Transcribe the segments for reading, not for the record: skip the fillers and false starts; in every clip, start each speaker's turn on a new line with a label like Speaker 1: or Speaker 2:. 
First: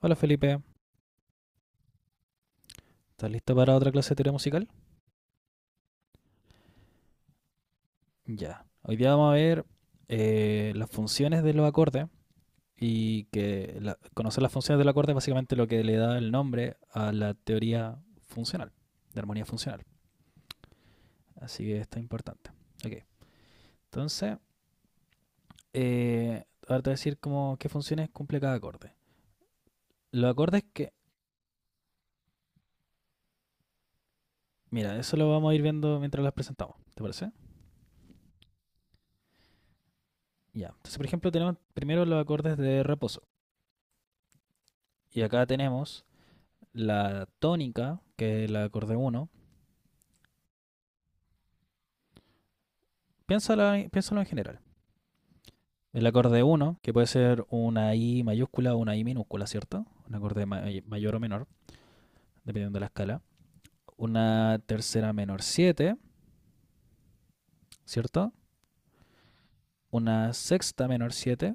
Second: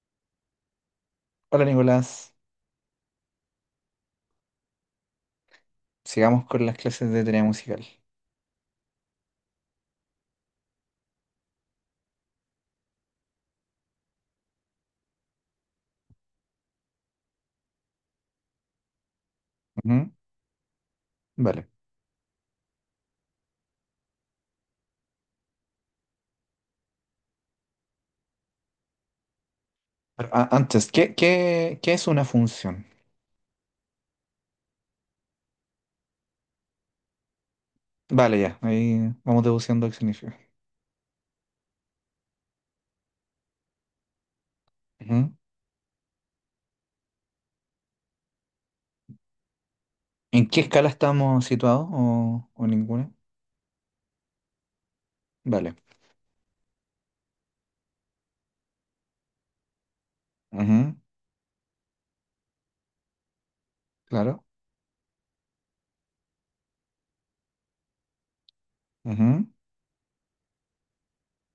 Speaker 1: Hola Felipe,
Speaker 2: Hola Nicolás,
Speaker 1: ¿estás listo para otra clase de teoría musical?
Speaker 2: sigamos con las clases de teoría musical.
Speaker 1: Ya. Hoy día vamos a ver las funciones de los acordes y que conocer las funciones del acorde es básicamente lo que le da el nombre a la teoría funcional, de armonía funcional.
Speaker 2: Ujú,
Speaker 1: Así
Speaker 2: vale.
Speaker 1: que está importante. Ok, entonces, ahora te voy a decir cómo, qué funciones cumple cada acorde.
Speaker 2: Pero
Speaker 1: Los acordes que...
Speaker 2: antes, ¿qué es una función?
Speaker 1: Mira, eso lo vamos a ir viendo mientras las presentamos, ¿te parece?
Speaker 2: Vale, ya, ahí vamos deduciendo qué significa.
Speaker 1: Ya. Entonces, por ejemplo, tenemos primero los acordes de reposo. Y
Speaker 2: Ujú.
Speaker 1: acá tenemos la tónica, que es el acorde uno.
Speaker 2: ¿En qué escala estamos situados o ninguna?
Speaker 1: Piénsalo, piénsalo en general.
Speaker 2: Vale.
Speaker 1: El acorde uno que puede ser una I mayúscula o una I minúscula, ¿cierto? Un acorde
Speaker 2: Ujú,
Speaker 1: mayor o menor, dependiendo de la escala.
Speaker 2: claro.
Speaker 1: Una tercera menor siete, ¿cierto?
Speaker 2: Ujú,
Speaker 1: Una sexta menor siete.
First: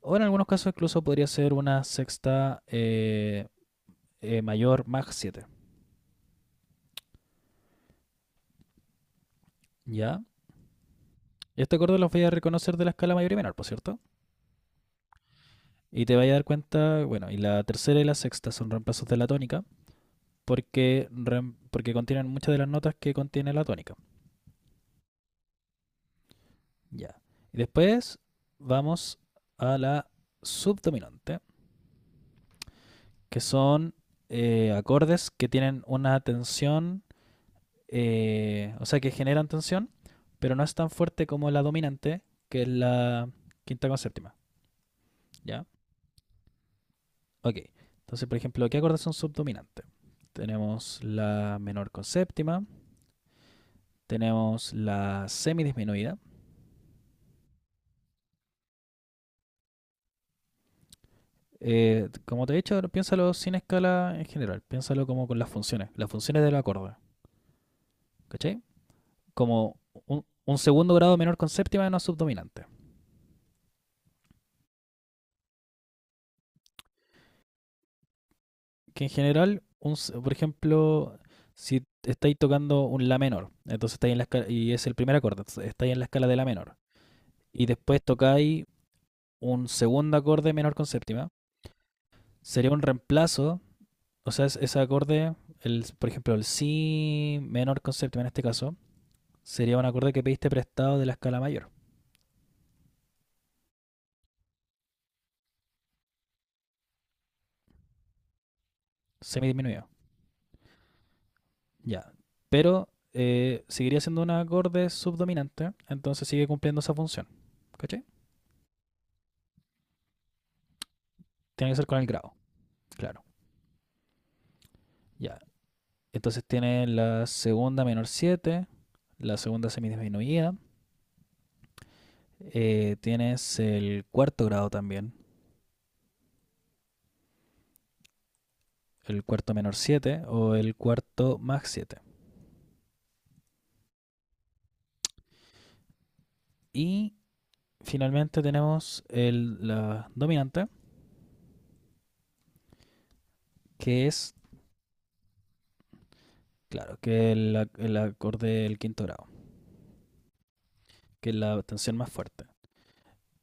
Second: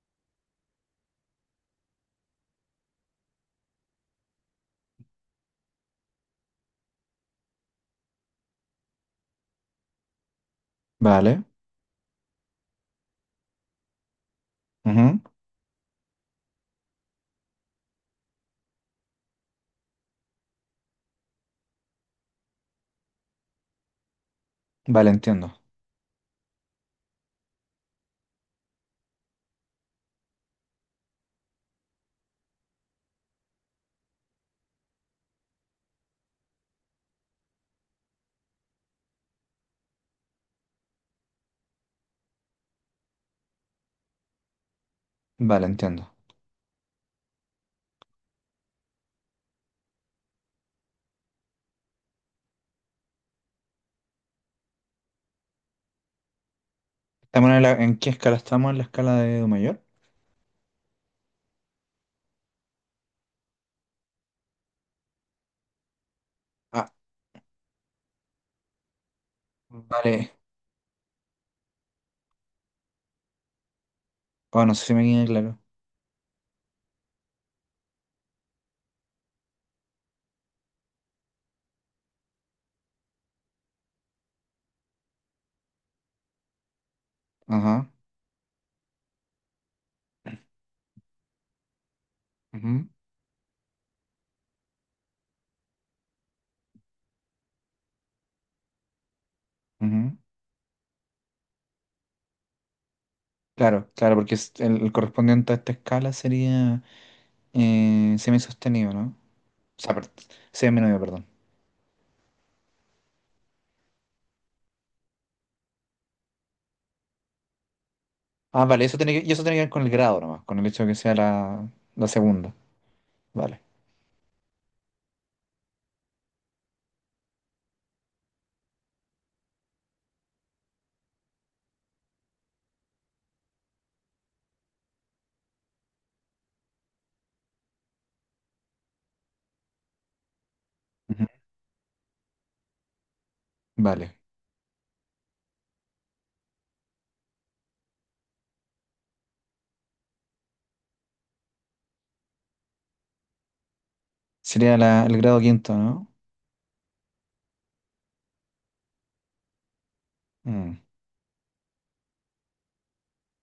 Speaker 1: O en algunos casos incluso podría ser una sexta mayor más siete. ¿Ya?
Speaker 2: vale.
Speaker 1: Este acorde los voy a reconocer de la escala mayor y menor, por cierto.
Speaker 2: Ujú,
Speaker 1: Y te vas a dar cuenta, bueno, y la tercera y la sexta son reemplazos de la tónica, porque, porque contienen muchas de las notas que contiene la tónica.
Speaker 2: vale, entiendo.
Speaker 1: Ya. Y después vamos a la subdominante, que son acordes que tienen una tensión, o sea, que generan tensión, pero no es tan fuerte como la dominante, que es la quinta con séptima. ¿Ya?
Speaker 2: Vale, entiendo.
Speaker 1: Ok. Entonces, por ejemplo, ¿qué acordes son subdominantes? Tenemos la menor con séptima, tenemos la semidisminuida.
Speaker 2: ¿Estamos en qué escala estamos? ¿En la escala de Do mayor?
Speaker 1: Como te he dicho, piénsalo sin escala en general, piénsalo como con las funciones del
Speaker 2: Ah,
Speaker 1: acorde, ¿cachai? Como un,
Speaker 2: vale.
Speaker 1: un segundo grado menor con séptima de una subdominante.
Speaker 2: Oh, no sé si me queda claro.
Speaker 1: Que en general, por ejemplo, si estáis tocando un la menor, entonces estáis en la escala, y es el primer acorde, entonces estáis en la escala de la menor, y
Speaker 2: Ajá.
Speaker 1: después tocáis un segundo acorde menor con séptima, sería un
Speaker 2: Ujú,
Speaker 1: reemplazo, o sea, ese acorde, el, por ejemplo, el si menor con séptima en este caso, sería un acorde
Speaker 2: ujú.
Speaker 1: que pediste prestado de la escala mayor,
Speaker 2: Claro, claro, porque el correspondiente a esta escala sería semisostenido, ¿no? O
Speaker 1: semidiminuido.
Speaker 2: sea, semidiminuido, perdón.
Speaker 1: Ya. Pero seguiría siendo un acorde subdominante, entonces sigue cumpliendo esa función. ¿Caché?
Speaker 2: Ah, vale, y eso tiene que ver con el grado nomás, con el hecho de que sea la,
Speaker 1: Tiene que ser con el
Speaker 2: la
Speaker 1: grado,
Speaker 2: segunda.
Speaker 1: claro.
Speaker 2: Vale.
Speaker 1: Ya. Entonces tiene la segunda menor siete, la segunda semidisminuida. Tienes el cuarto grado también, el cuarto menor siete o el
Speaker 2: Ujú.
Speaker 1: cuarto más siete.
Speaker 2: Vale.
Speaker 1: Y finalmente tenemos el, la dominante, que es...
Speaker 2: Sería el grado quinto, ¿no?
Speaker 1: Claro, que es el acorde del quinto grado,
Speaker 2: Mm,
Speaker 1: que es la tensión más fuerte.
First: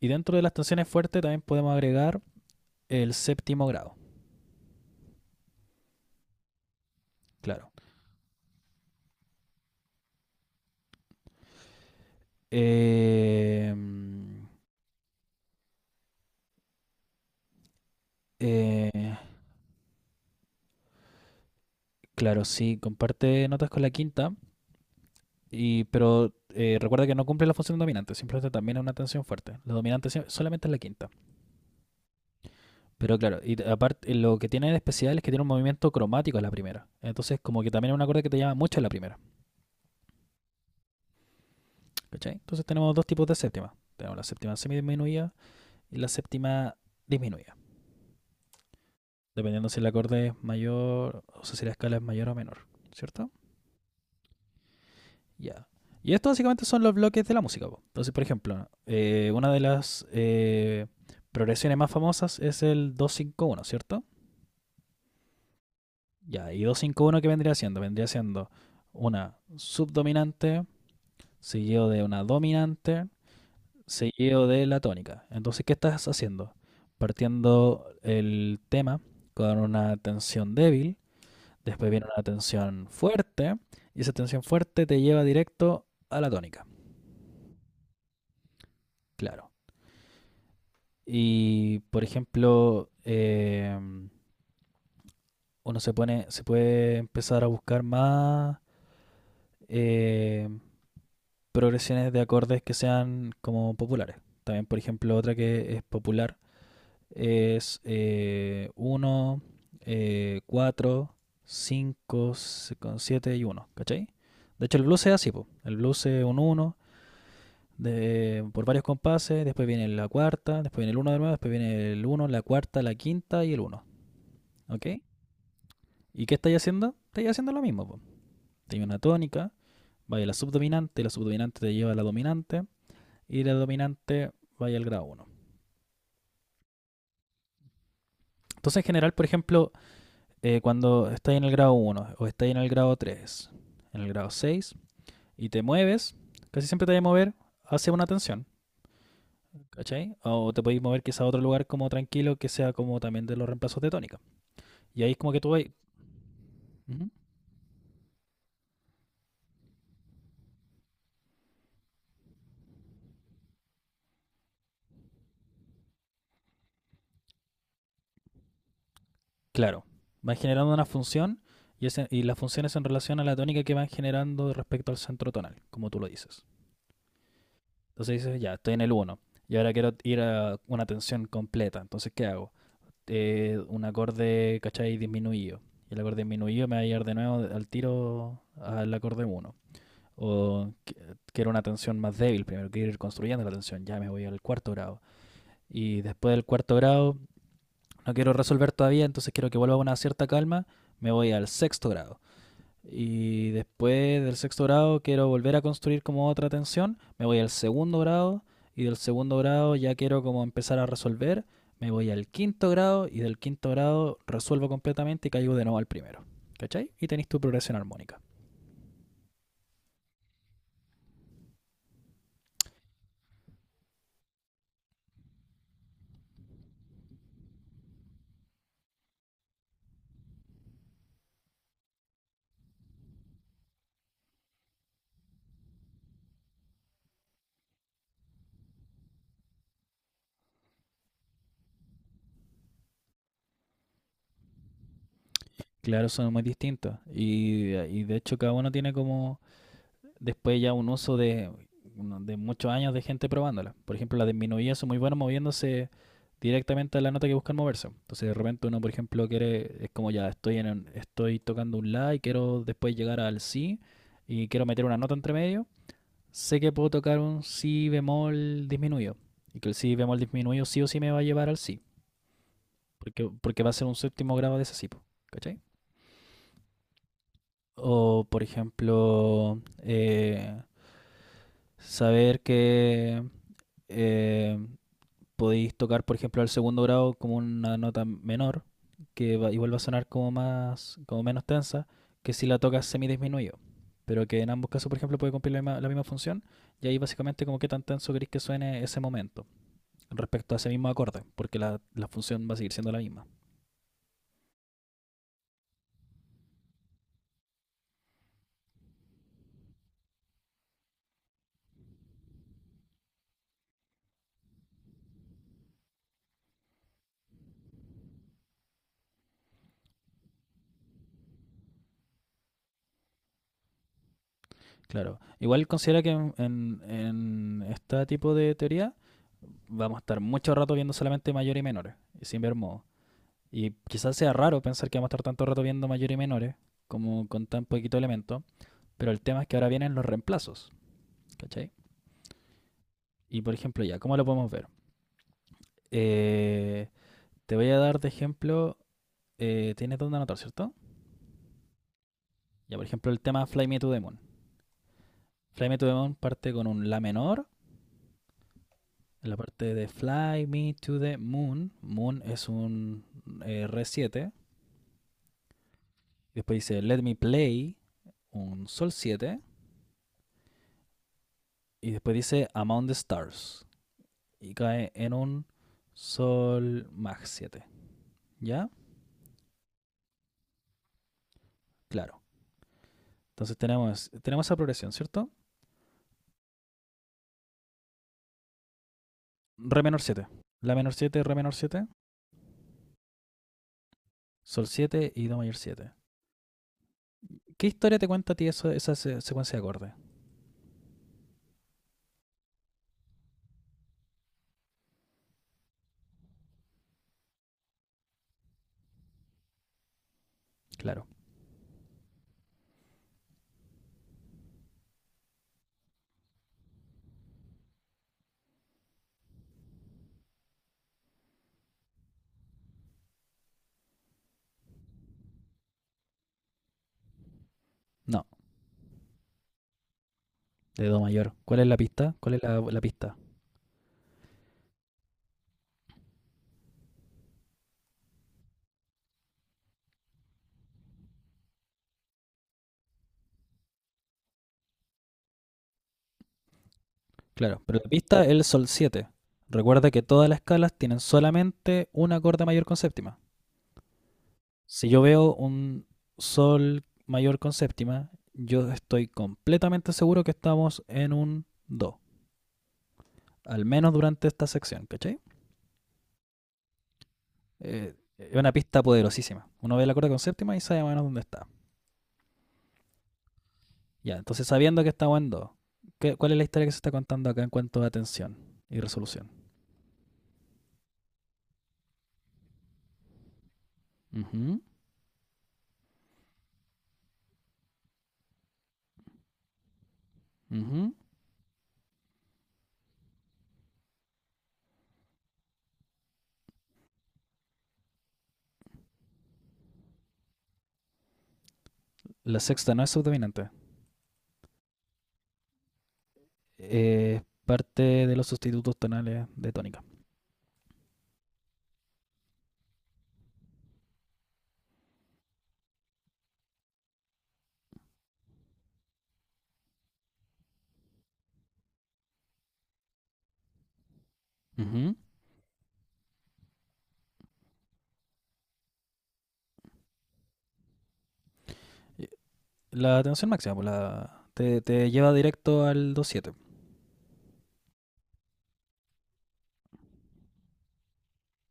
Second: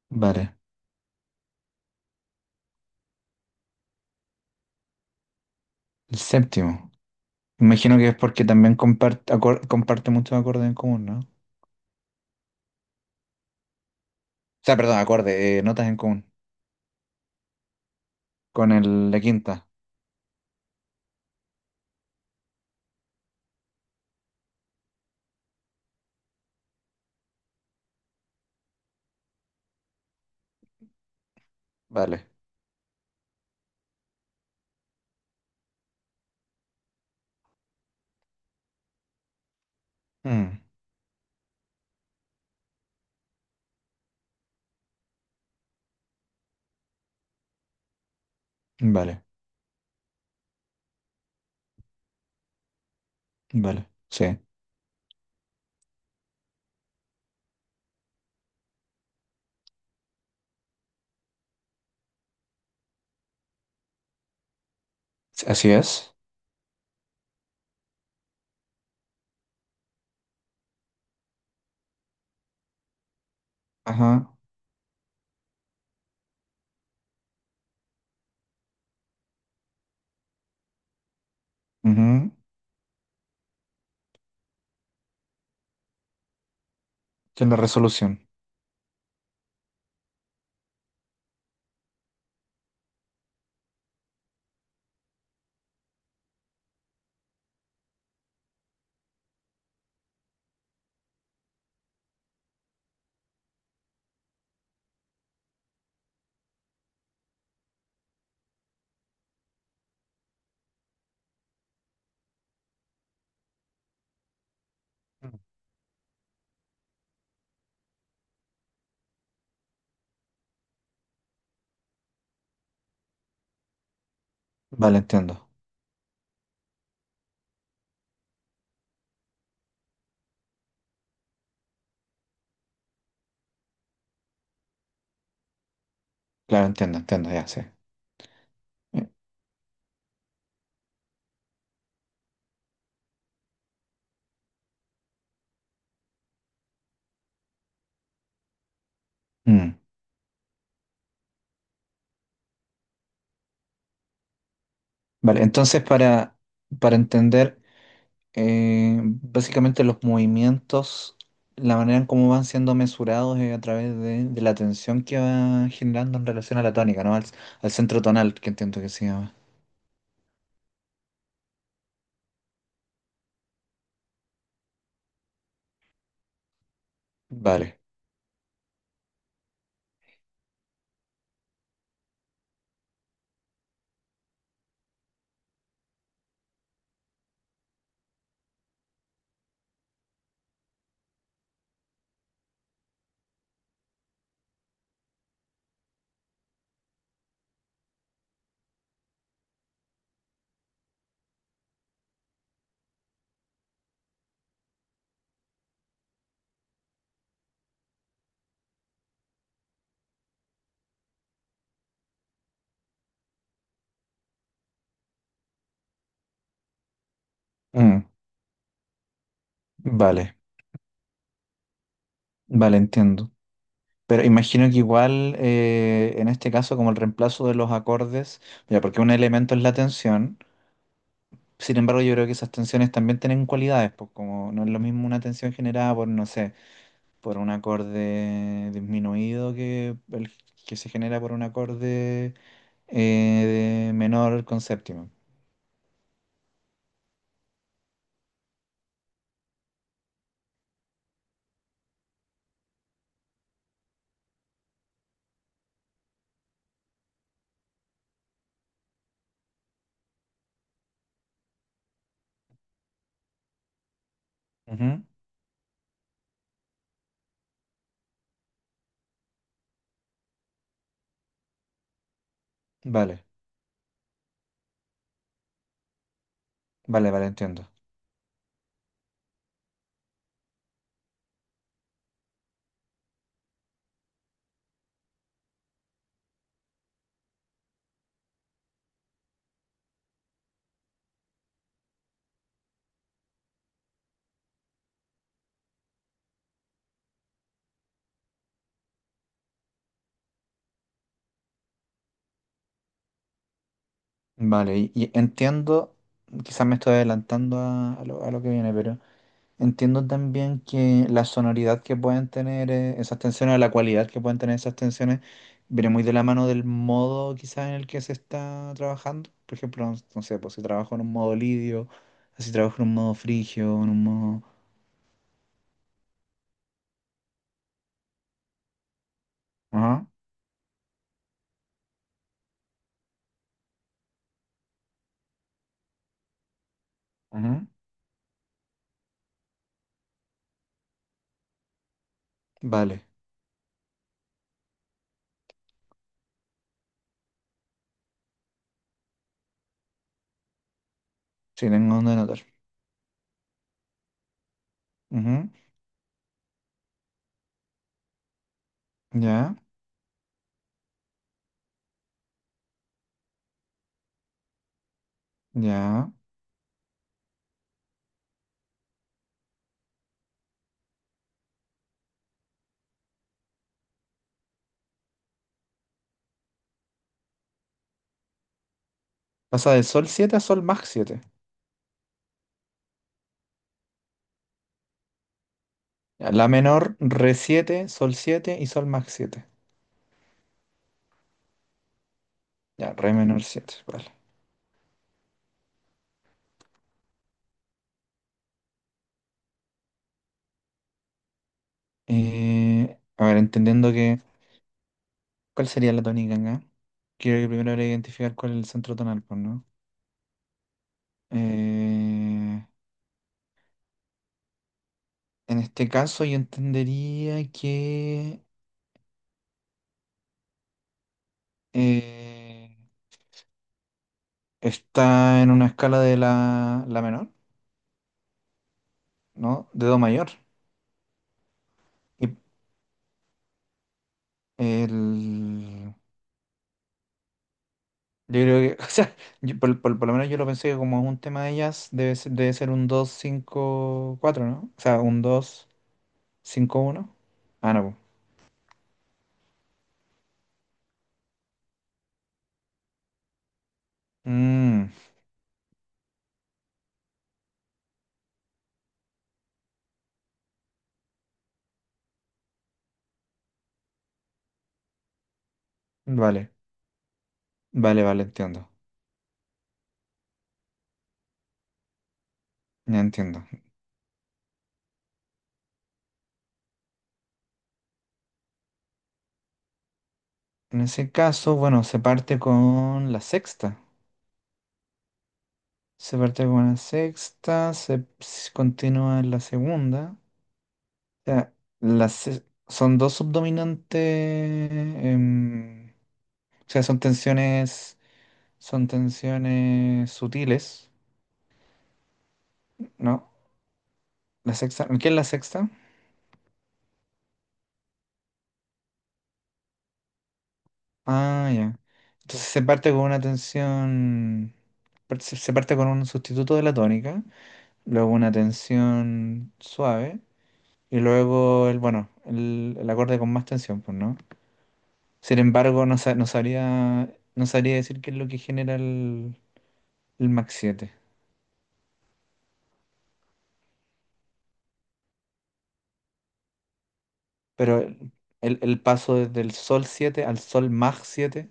Speaker 1: Y dentro de las
Speaker 2: vale.
Speaker 1: tensiones fuertes también podemos agregar el séptimo grado,
Speaker 2: El séptimo.
Speaker 1: claro.
Speaker 2: Imagino que es porque también comparte, comparte muchos acordes en común, ¿no? O
Speaker 1: Eh, mm,
Speaker 2: sea, perdón, acordes, notas en común. Con
Speaker 1: eh,
Speaker 2: la quinta.
Speaker 1: claro, sí, comparte notas con la quinta, pero recuerda que no cumple la función dominante, simplemente también es una tensión fuerte. La dominante solamente es la quinta.
Speaker 2: Vale.
Speaker 1: Pero claro, y aparte lo que tiene de especial es que tiene un movimiento cromático en la primera. Entonces como que también es un acorde que te llama mucho en la primera.
Speaker 2: Mm,
Speaker 1: ¿Cachai? Entonces tenemos dos tipos de séptima. Tenemos la séptima semidisminuida y la séptima disminuida.
Speaker 2: vale,
Speaker 1: Dependiendo si el acorde es mayor, o sea, si la escala es mayor o menor, ¿cierto?
Speaker 2: vale. Sí,
Speaker 1: Ya. Yeah. Y esto básicamente son los bloques de la música, po. Entonces, por ejemplo, una de las progresiones más famosas es el 2-5-1, ¿cierto?
Speaker 2: así es.
Speaker 1: Ya, yeah. Y 2-5-1, ¿qué vendría siendo? Vendría siendo una subdominante, seguido de una dominante,
Speaker 2: Ajá.
Speaker 1: seguido de la tónica. Entonces, ¿qué estás haciendo? Partiendo el tema con una tensión débil, después viene una
Speaker 2: Ujú.
Speaker 1: tensión fuerte, y esa tensión fuerte te lleva directo a la tónica,
Speaker 2: Tiene resolución.
Speaker 1: claro. Y, por ejemplo, uno se pone, se puede empezar a buscar más eh, progresiones de acordes que sean como populares. También, por ejemplo, otra que es popular es 1, 4, 5, 7 y uno, ¿cachai? De hecho, el blues es así,
Speaker 2: Mm.
Speaker 1: po. El blues es un 1 por varios compases, después viene la cuarta, después viene el uno de nuevo, después viene el uno, la cuarta, la quinta y el uno, ¿ok?
Speaker 2: Vale, entiendo.
Speaker 1: ¿Y qué estáis haciendo? Estáis haciendo lo mismo, po. Tenía una tónica, vaya la subdominante te lleva a la dominante y la dominante vaya al grado uno.
Speaker 2: Claro, entiendo, entiendo, ya sé.
Speaker 1: Entonces, en general, por ejemplo, cuando estás en el grado uno o estás en el grado 3, en el grado 6 y te mueves, casi siempre te vas a mover hacia una tensión,
Speaker 2: Mm.
Speaker 1: ¿cachai? O te podéis mover quizá a otro lugar como tranquilo que sea como también de los reemplazos de tónica. Y ahí es como que
Speaker 2: Vale,
Speaker 1: tú vas.
Speaker 2: entonces para
Speaker 1: Ujú.
Speaker 2: entender básicamente los movimientos, la manera en cómo van siendo mesurados es a través de la tensión que va generando en relación a la tónica, ¿no? Al centro tonal, que entiendo que se llama.
Speaker 1: Claro, vas generando una función y las funciones en relación a la tónica que van generando respecto al centro tonal, como tú lo dices.
Speaker 2: Vale.
Speaker 1: Entonces dices, ya, estoy en el uno y ahora quiero ir a una tensión completa, entonces ¿qué hago? Un acorde, ¿cachai? Disminuido. Y el acorde disminuido me va a llevar de nuevo al tiro al acorde uno. O quiero una tensión más débil primero, quiero ir construyendo la tensión, ya me voy al cuarto grado. Y después del cuarto grado, no quiero resolver todavía, entonces quiero que vuelva a una cierta calma, me voy al sexto grado. Y después del sexto grado quiero volver a construir como otra tensión. Me voy al segundo grado y del segundo grado ya quiero como empezar a resolver. Me voy al quinto grado y del quinto grado resuelvo completamente y caigo de nuevo al primero. ¿Cachai? Y tenéis tu progresión
Speaker 2: Mm.
Speaker 1: armónica.
Speaker 2: Vale, vale, entiendo. Pero imagino que igual en este caso como el reemplazo de los acordes, ya porque un elemento es la tensión. Sin embargo, yo creo que esas tensiones también tienen cualidades, pues como no es lo mismo una tensión generada por, no sé, por un acorde disminuido que el que se genera por un acorde de menor con séptima.
Speaker 1: Claro, son muy distintos. Y de hecho cada uno tiene como después ya un uso de, muchos años de gente probándola. Por ejemplo, las disminuidas son muy buenas moviéndose directamente a la nota que buscan moverse. Entonces de repente uno, por ejemplo, quiere, es como ya estoy en estoy tocando un la y quiero después llegar al si y quiero meter una
Speaker 2: Ujú.
Speaker 1: nota entre medio. Sé que puedo tocar un si bemol disminuido y que el si bemol disminuido sí o sí me va a llevar al si,
Speaker 2: Vale,
Speaker 1: porque va a ser un séptimo grado de ese si, po, ¿cachai?
Speaker 2: vale, vale, entiendo.
Speaker 1: O, por ejemplo, saber que eh, podéis tocar, por ejemplo, al segundo grado como una nota menor, que igual va a sonar como más, como menos tensa, que si la tocas semidisminuido. Pero que en ambos casos, por ejemplo, puede cumplir la misma función, y ahí básicamente como qué tan tenso queréis que suene ese momento respecto a ese mismo acorde, porque la función va a seguir siendo la misma.
Speaker 2: Vale, y entiendo, quizás me estoy adelantando a lo que viene, pero entiendo también que la sonoridad que pueden tener esas tensiones, o la cualidad que pueden tener esas tensiones, viene muy de la mano del modo quizás en el que se está trabajando. Por ejemplo, no, no sé, pues si trabajo en un modo lidio, si trabajo en un modo frigio, en un modo...
Speaker 1: Claro. Igual considera que en este tipo de teoría vamos a
Speaker 2: Ajá,
Speaker 1: estar mucho rato viendo solamente mayores y menores, y sin ver modo. Y quizás sea raro pensar que vamos a estar tanto rato viendo mayores y menores, como con tan
Speaker 2: ajá.
Speaker 1: poquito elemento, pero el tema es que ahora vienen los reemplazos, ¿cachai?
Speaker 2: Vale,
Speaker 1: Y por ejemplo, ya, ¿cómo lo podemos ver? Eh, Te voy a dar de ejemplo, tienes dónde anotar, ¿cierto?
Speaker 2: sí, tengo donde anotar.
Speaker 1: Ya, por ejemplo, el tema Fly Me to the Moon.
Speaker 2: Ujú.
Speaker 1: Fly Me to the Moon parte con un La menor. En la
Speaker 2: Ya,
Speaker 1: parte de Fly Me to the Moon, Moon es un Re 7.
Speaker 2: ya.
Speaker 1: Después dice Let Me Play, un Sol siete. Y después dice Among the Stars. Y cae en un Sol Mag siete. ¿Ya?
Speaker 2: Pasa de sol 7 a sol más siete.
Speaker 1: Claro. Entonces tenemos, esa progresión, ¿cierto?
Speaker 2: Ya, la menor, re siete, sol 7 y sol más siete.
Speaker 1: Re menor siete, La menor siete, Re menor siete,
Speaker 2: Ya, re menor siete. Vale.
Speaker 1: Sol siete y Do mayor siete. ¿Qué historia te cuenta a ti eso, esa secuencia de acordes?
Speaker 2: A ver, entendiendo que, ¿cuál sería la tónica acá? Creo que primero habría que identificar cuál es el centro tonal, pues, ¿no?
Speaker 1: Claro.
Speaker 2: Eh, en este caso yo entendería que eh, está en una escala de la menor,
Speaker 1: No,
Speaker 2: ¿no? De do mayor.
Speaker 1: de Do mayor. ¿Cuál es la pista?
Speaker 2: Y
Speaker 1: ¿Cuál es la pista?
Speaker 2: el, yo creo que, o sea, yo por lo menos yo lo pensé que como es un tema de ellas debe ser un 2 5 4, ¿no? O sea, un dos cinco uno.
Speaker 1: Claro,
Speaker 2: Ah,
Speaker 1: pero
Speaker 2: no,
Speaker 1: la
Speaker 2: pues.
Speaker 1: pista es el sol 7. Recuerda que todas las escalas tienen solamente un acorde mayor con séptima.
Speaker 2: Mm,
Speaker 1: Si yo veo un sol mayor con séptima, yo estoy completamente seguro que estamos en un do, al menos durante esta sección, ¿cachai?
Speaker 2: vale, vale, vale,
Speaker 1: Es una
Speaker 2: entiendo.
Speaker 1: pista poderosísima. Uno ve el acorde con séptima y sabe más o menos dónde está.
Speaker 2: Ya entiendo.
Speaker 1: Ya, entonces sabiendo que estamos en do, ¿cuál es la historia que se está contando acá en cuanto a tensión y resolución?
Speaker 2: En ese caso, bueno, se parte con la sexta.
Speaker 1: Ujú,
Speaker 2: Se parte con la sexta, se continúa en la segunda.
Speaker 1: ujú.
Speaker 2: O sea, son dos subdominantes. O sea, son tensiones. Son tensiones sutiles,
Speaker 1: La sexta no es
Speaker 2: ¿no?
Speaker 1: subdominante.
Speaker 2: La sexta. ¿Qué es la sexta?
Speaker 1: Parte de los sustitutos tonales de tónica.
Speaker 2: Ah, ya. Entonces se parte con una tensión. Se parte con un sustituto de la tónica, luego una tensión suave. Y luego el, bueno, el acorde con más tensión, pues, ¿no?
Speaker 1: Ujú.
Speaker 2: Sin embargo, no sabría, no sabría decir qué es lo que genera el Mach siete.
Speaker 1: La tensión máxima, pues te, lleva directo al 2-7.
Speaker 2: Pero el paso desde el Sol 7 al Sol Mach siete.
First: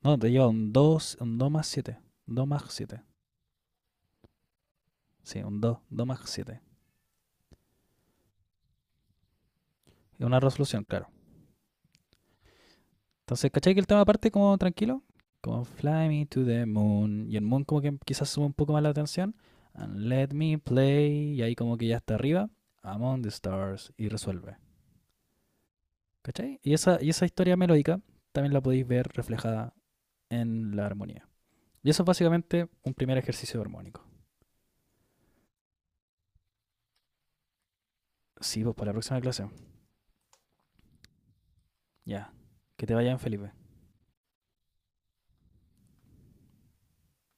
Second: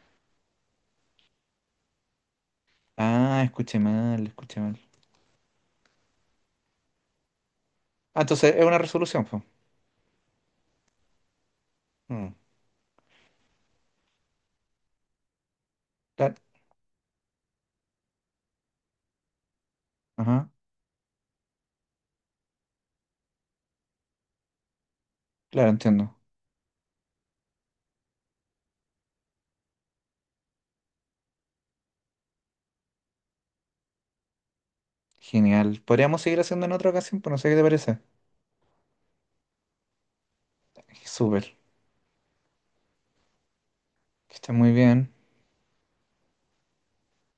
Speaker 1: No, te lleva un 2, un 2 más 7. 2 más 7.
Speaker 2: Ah, escuché mal, escuché mal.
Speaker 1: Sí, un 2, 2 más 7.
Speaker 2: Ah, entonces es una resolución, pues.
Speaker 1: Es una resolución, claro.
Speaker 2: Mm,
Speaker 1: Entonces, ¿cachai que el tema parte como tranquilo? Como Fly Me
Speaker 2: claro,
Speaker 1: to the Moon. Y el Moon como que quizás sube un poco más la tensión. And let
Speaker 2: ajá,
Speaker 1: me play. Y ahí como que ya está arriba. Among the Stars. Y resuelve.
Speaker 2: claro, entiendo.
Speaker 1: ¿Cachai? Y esa, historia melódica también la podéis ver reflejada en la armonía. Y eso es básicamente un primer ejercicio armónico.
Speaker 2: Genial. Podríamos seguir haciendo en otra ocasión, pues no sé qué te parece.
Speaker 1: Sí, pues para la próxima clase.
Speaker 2: Súper.
Speaker 1: Ya. Que te vaya bien, Felipe.
Speaker 2: Que estés muy bien.